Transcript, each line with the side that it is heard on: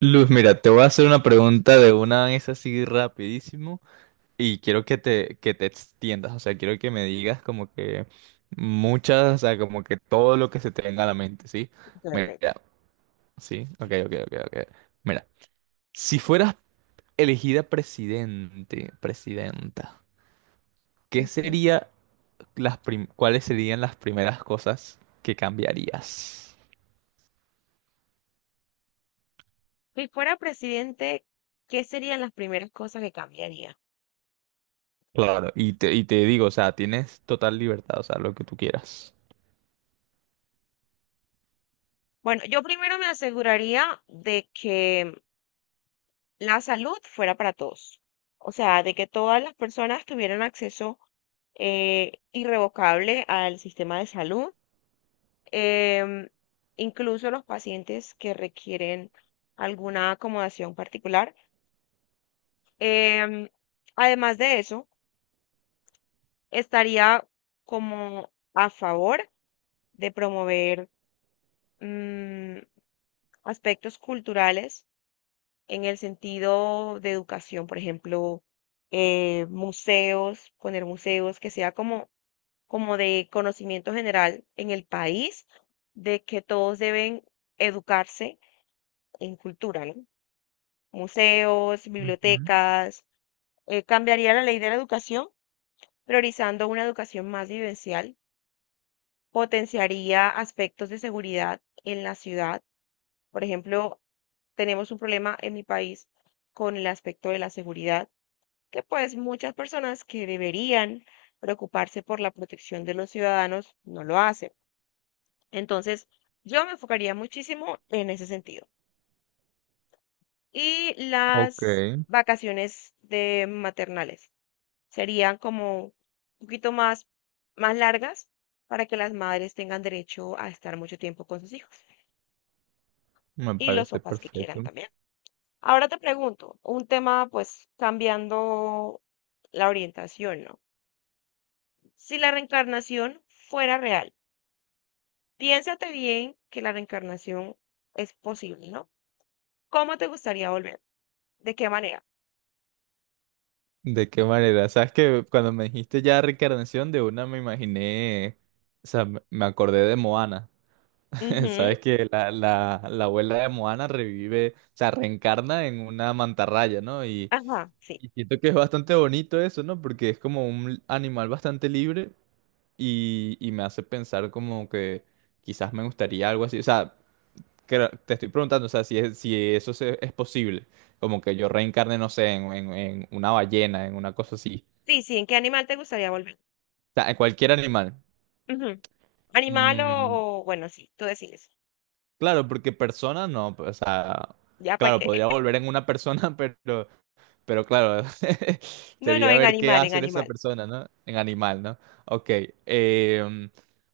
right: Luz, mira, te voy a hacer una pregunta de una vez así rapidísimo y quiero que te extiendas, o sea, quiero que me digas como que muchas, o sea, como que todo lo que se te venga a la mente, ¿sí?
left: Ok,
right: Mira,
left: ok.
right: sí, ok, ok, ok, ok. Mira, si fueras elegida presidente, presidenta, ¿qué
left: Ujú.
right: sería las prim- ¿cuáles serían las primeras cosas que cambiarías?
left: Si fuera presidente, ¿qué serían las primeras cosas que cambiaría?
right: Claro, y te digo, o sea, tienes total libertad, o sea, lo que tú quieras.
left: Bueno, yo primero me aseguraría de que la salud fuera para todos. O sea, de que todas las personas tuvieran acceso irrevocable al sistema de salud. em, Incluso los pacientes que requieren alguna acomodación particular. Em, Además de eso, estaría como a favor de promover mm, aspectos culturales en el sentido de educación, por ejemplo, museos, poner museos que sea como, como de conocimiento general en el país, de que todos deben educarse en cultura, ¿no? Museos,
right: Ujú.
left: bibliotecas, cambiaría la ley de la educación, priorizando una educación más vivencial, potenciaría aspectos de seguridad en la ciudad, por ejemplo, tenemos un problema en mi país con el aspecto de la seguridad, que pues muchas personas que deberían preocuparse por la protección de los ciudadanos no lo hacen. Entonces, yo me enfocaría muchísimo en ese sentido. Y
right: Ok,
left: las vacaciones de maternales serían como un poquito más, más largas para que las madres tengan derecho a estar mucho tiempo con sus hijos
right: me
left: y los
right: parece
left: papás que quieran
right: perfecto.
left: también. Ahora te pregunto, un tema pues cambiando la orientación, ¿no? Si la reencarnación fuera real, piénsate bien que la reencarnación es posible, ¿no? ¿Cómo te gustaría volver? ¿De qué manera?
right: ¿De qué manera? Sabes que cuando me dijiste ya reencarnación de una me imaginé, o sea, me acordé de Moana.
left: Ujú.
right: Sabes que la abuela de Moana revive, o sea, reencarna en una mantarraya, ¿no? Y,
left: Ajá, sí.
right: y siento que es bastante bonito eso, ¿no? Porque es como un animal bastante libre y me hace pensar como que quizás me gustaría algo así. O sea, te estoy preguntando, o sea, si eso es posible, como que yo reencarne, no sé, en una ballena, en una cosa así,
left: Sí, sí, ¿en qué animal te gustaría volver?
right: o sea, en cualquier animal.
left: Ujú. ¿Animal
right: Mm,
left: o- bueno, sí, tú decides.
right: claro, porque persona no, pues, o sea,
left: ¿Ya para
right: claro,
left: qué?
right: podría volver en una persona, pero claro,
left: No, no,
right: sería
left: en
right: ver qué va a
left: animal, en
right: hacer esa
left: animal.
right: persona, ¿no? En animal, ¿no? Ok,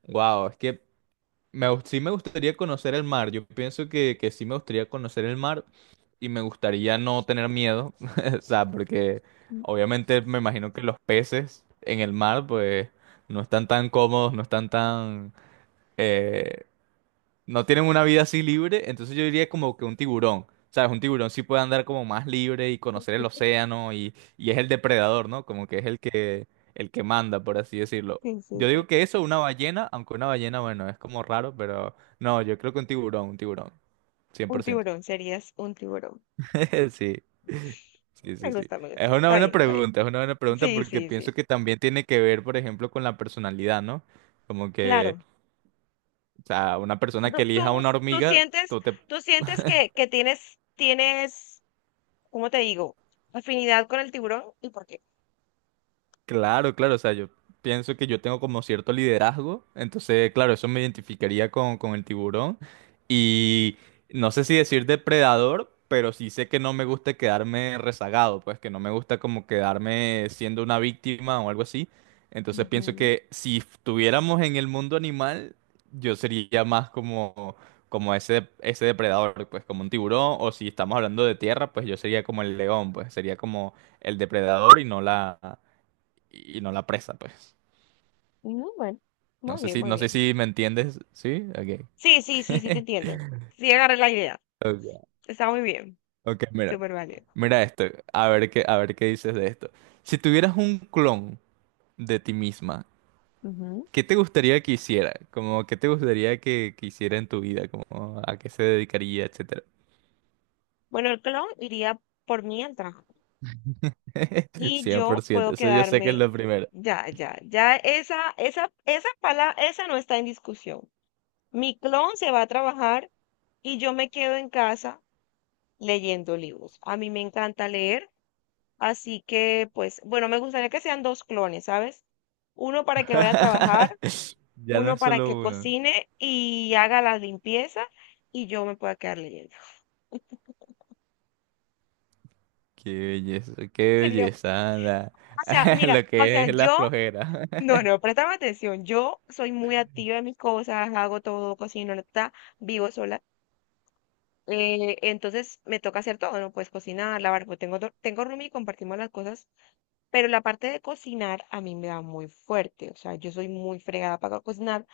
right: wow, es que sí me gustaría conocer el mar, yo pienso que sí me gustaría conocer el mar, y me gustaría no tener miedo, o sea, porque
left: Mm.
right: obviamente me imagino que los peces en el mar, pues, no están tan cómodos, no están tan, eh, no tienen una vida así libre, entonces yo diría como que un tiburón, ¿sabes? Un tiburón sí puede andar como más libre y conocer el océano y es el depredador, ¿no? Como que es el que manda, por así decirlo.
left: Sí, sí,
right: Yo
left: sí.
right: digo que eso, una ballena, aunque una ballena, bueno, es como raro, pero no, yo creo que un tiburón, cien
left: Un
right: por ciento,
left: tiburón, serías un tiburón.
right: Sí. Sí,
left: Me
right: sí, sí.
left: gusta, me
right: Es
left: gusta.
right: una
left: Está
right: buena
left: bien, está bien.
right: pregunta, es una buena pregunta
left: Sí,
right: porque
left: sí,
right: pienso
left: sí.
right: que también tiene que ver, por ejemplo, con la personalidad, ¿no? Como que,
left: Claro.
right: o sea, una persona que
left: No, tú,
right: elija una
left: tú
right: hormiga,
left: sientes,
right: tú te
left: tú sientes que tienes, tienes, ¿cómo te digo? Afinidad con el tiburón y por qué.
right: Claro, claro, o sea, yo pienso que yo tengo como cierto liderazgo, entonces, claro, eso me identificaría con el tiburón y no sé si decir depredador, pero sí sé que no me gusta quedarme rezagado, pues que no me gusta como quedarme siendo una víctima o algo así, entonces pienso
left: Ujú.
right: que si estuviéramos en el mundo animal, yo sería más como ese depredador, pues como un tiburón, o si estamos hablando de tierra, pues yo sería como el león, pues sería como el depredador y no la presa, pues.
left: No, bueno,
right: No
left: muy
right: sé
left: bien,
right: si,
left: muy
right: no sé
left: bien.
right: si me entiendes, ¿sí? Ok.
left: Sí, sí, sí, sí, te entiendo. Sí, agarré la idea.
right: Ok,
left: Está muy bien,
right: ok, mira.
left: súper válido.
right: Mira esto, a ver qué dices de esto. Si tuvieras un clon de ti misma,
left: Ujú.
right: ¿qué te gustaría que hiciera? Como, ¿qué te gustaría que hiciera en tu vida? Como, ¿a qué se dedicaría, etcétera?
left: Bueno, el clon iría por mí al trabajo y
right: cien por
left: yo
right: ciento
left: puedo
right: eso yo sé que es lo
left: quedarme.
right: primero.
left: Ya, ya, ya, esa palabra, esa no está en discusión. Mi clon se va a trabajar y yo me quedo en casa leyendo libros. A mí me encanta leer, así que pues, bueno, me gustaría que sean dos clones, ¿sabes? Uno para que vaya a trabajar,
right: Ya no
left: uno
right: es
left: para que
right: solo uno.
left: cocine y haga la limpieza y yo me pueda quedar leyendo.
right: Qué belleza, qué
left: Sería, o
right: belleza.
left: sea, mira,
right: Lo
left: o
right: que
left: sea,
right: es la
left: yo,
right: flojera.
left: no, no, préstame atención, yo soy muy activa en mis cosas, hago todo, cocino, la, ta, vivo sola. Entonces me toca hacer todo, ¿no? Pues cocinar, lavar, pues tengo, do- tengo roomie y compartimos las cosas. Pero la parte de cocinar a mí me da muy fuerte, o sea, yo soy muy fregada para cocinar,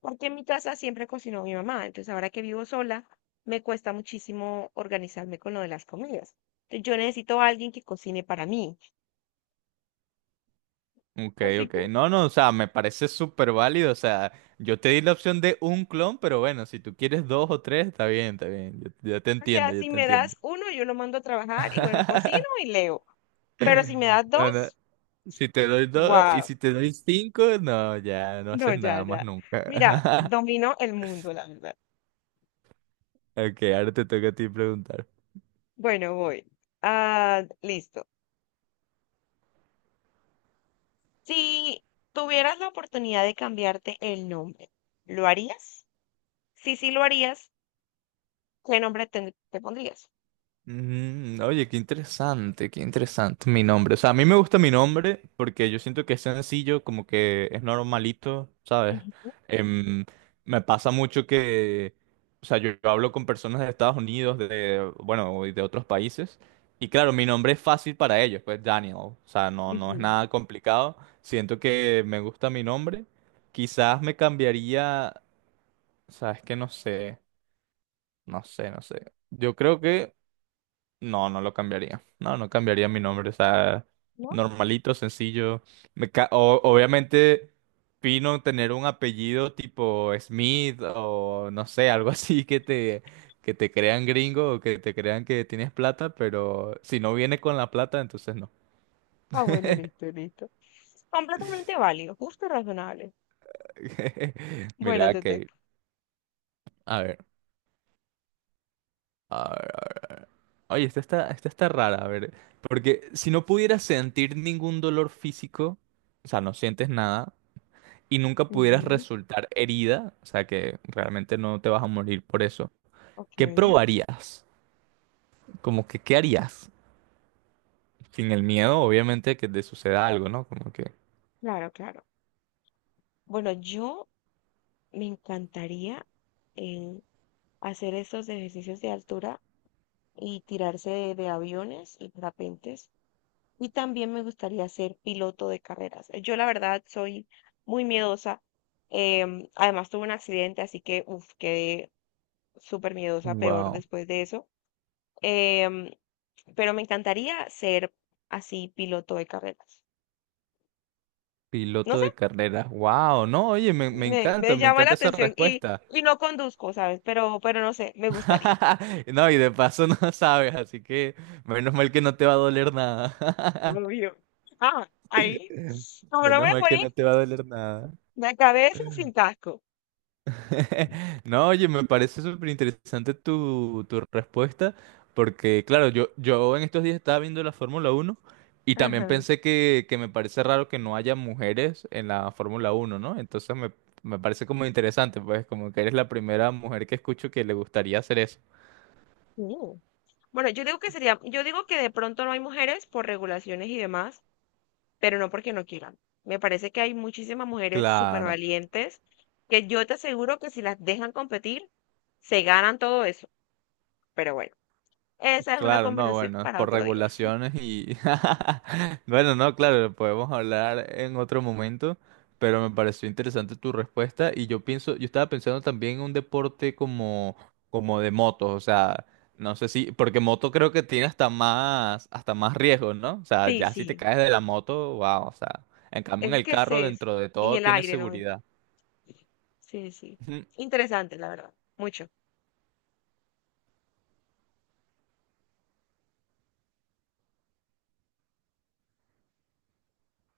left: porque en mi casa siempre cocinó mi mamá, entonces ahora que vivo sola, me cuesta muchísimo organizarme con lo de las comidas. Entonces yo necesito a alguien que cocine para mí.
right: Ok,
left: Así
right: ok.
left: que, o
right: No, no, o sea, me parece súper válido. O sea, yo te di la opción de un clon, pero bueno, si tú quieres dos o tres, está bien, está bien. Yo te entiendo,
left: sea,
right: yo
left: si
right: te
left: me
right: entiendo.
left: das uno, yo lo mando a trabajar y bueno, cocino y leo. Pero si me das
right: No, no.
left: dos,
right: Si te doy dos y
left: wow,
right: si te doy cinco, no, ya no
left: no,
right: haces
left: ya,
right: nada más
left: ya. Mira,
right: nunca.
left: domino el mundo, la verdad.
right: Ok, ahora te toca a ti preguntar.
left: Bueno, voy. Ah, listo. Si tuvieras la oportunidad de cambiarte el nombre, ¿lo harías? Si sí lo harías, ¿qué nombre te, te pondrías?
right: Oye, qué interesante mi nombre. O sea, a mí me gusta mi nombre porque yo siento que es sencillo, como que es normalito, ¿sabes?
left: Ujú,
right: Em, Me pasa mucho que, o sea, yo hablo con personas de Estados Unidos, de, bueno, y de otros países, y claro, mi nombre es fácil para ellos, pues Daniel, o sea, no, no es
left: ujú.
right: nada complicado. Siento que me gusta mi nombre. Quizás me cambiaría, o sea, es que no sé, no sé, no sé. Yo creo que... No, no lo cambiaría. No, no cambiaría mi nombre. O sea,
left: ¿No?
right: normalito, sencillo. Obviamente, fino tener un apellido tipo Smith o no sé, algo así que te crean gringo o que te crean que tienes plata, pero si no viene con la plata, entonces no.
left: Ah, bueno, listo, listo. Completamente válido, justo y razonable. Bueno,
right: Mira,
left: te
right: que
left: toca.
right: a ver, a ver, a ver. A ver. Oye, esta está rara, a ver. Porque si no pudieras sentir ningún dolor físico, o sea, no sientes nada, y nunca pudieras
left: Ujú.
right: resultar herida, o sea que realmente no te vas a morir por eso,
left: Ok,
right: ¿qué probarías? Como que, ¿qué harías? Sin el miedo, obviamente, que te suceda algo, ¿no? Como que,
left: claro, claro. Bueno, yo me encantaría eh, hacer estos ejercicios de altura y tirarse de aviones y parapentes. Y también me gustaría ser piloto de carreras. Yo la verdad soy muy miedosa. Además tuve un accidente, así que uf, quedé súper miedosa, peor
right: wow,
left: después de eso. em, pero me encantaría ser así piloto de carreras. No
right: piloto
left: sé,
right: de carreras, wow, no, oye, me
left: me,
right: encanta,
left: me
right: me
left: llama la
right: encanta esa
left: atención
right: respuesta.
left: y no conduzco, ¿sabes? Pero no sé, me gustaría.
right: No, y de paso no sabes, así que menos mal que no te va a doler nada.
left: Obvio. Ah, ahí. Como no voy
right: Menos
left: a
right: mal que
left: morir,
right: no te va a doler nada.
left: me acabé sin casco.
right: No, oye, me parece súper interesante tu respuesta, porque claro, yo en estos días estaba viendo la Fórmula Uno y también
left: Ajá,
right: pensé que me parece raro que no haya mujeres en la Fórmula Uno, ¿no? Entonces me parece como interesante, pues como que eres la primera mujer que escucho que le gustaría hacer eso.
left: sí. Bueno, yo digo que sería, yo digo que de pronto no hay mujeres por regulaciones y demás, pero no porque no quieran. Me parece que hay muchísimas mujeres súper
right: Claro.
left: valientes que yo te aseguro que si las dejan competir, se ganan todo eso. Pero bueno, esa es una
right: Claro, no,
left: conversación
right: bueno,
left: para
right: por
left: otro día.
right: regulaciones y... Bueno, no, claro, lo podemos hablar en otro momento, pero me pareció interesante tu respuesta y yo pienso, yo estaba pensando también en un deporte como, de motos, o sea, no sé si, porque moto creo que tiene hasta más riesgos, ¿no? O sea,
left: Sí,
right: ya si te
left: sí,
right: caes de la moto, wow, o sea, en cambio en
left: eso
right: el
left: que
right: carro
left: se es
right: dentro de
left: en
right: todo
left: el
right: tiene
left: aire, ¿no?
right: seguridad.
left: Sí, sí. Interesante, la verdad. Mucho.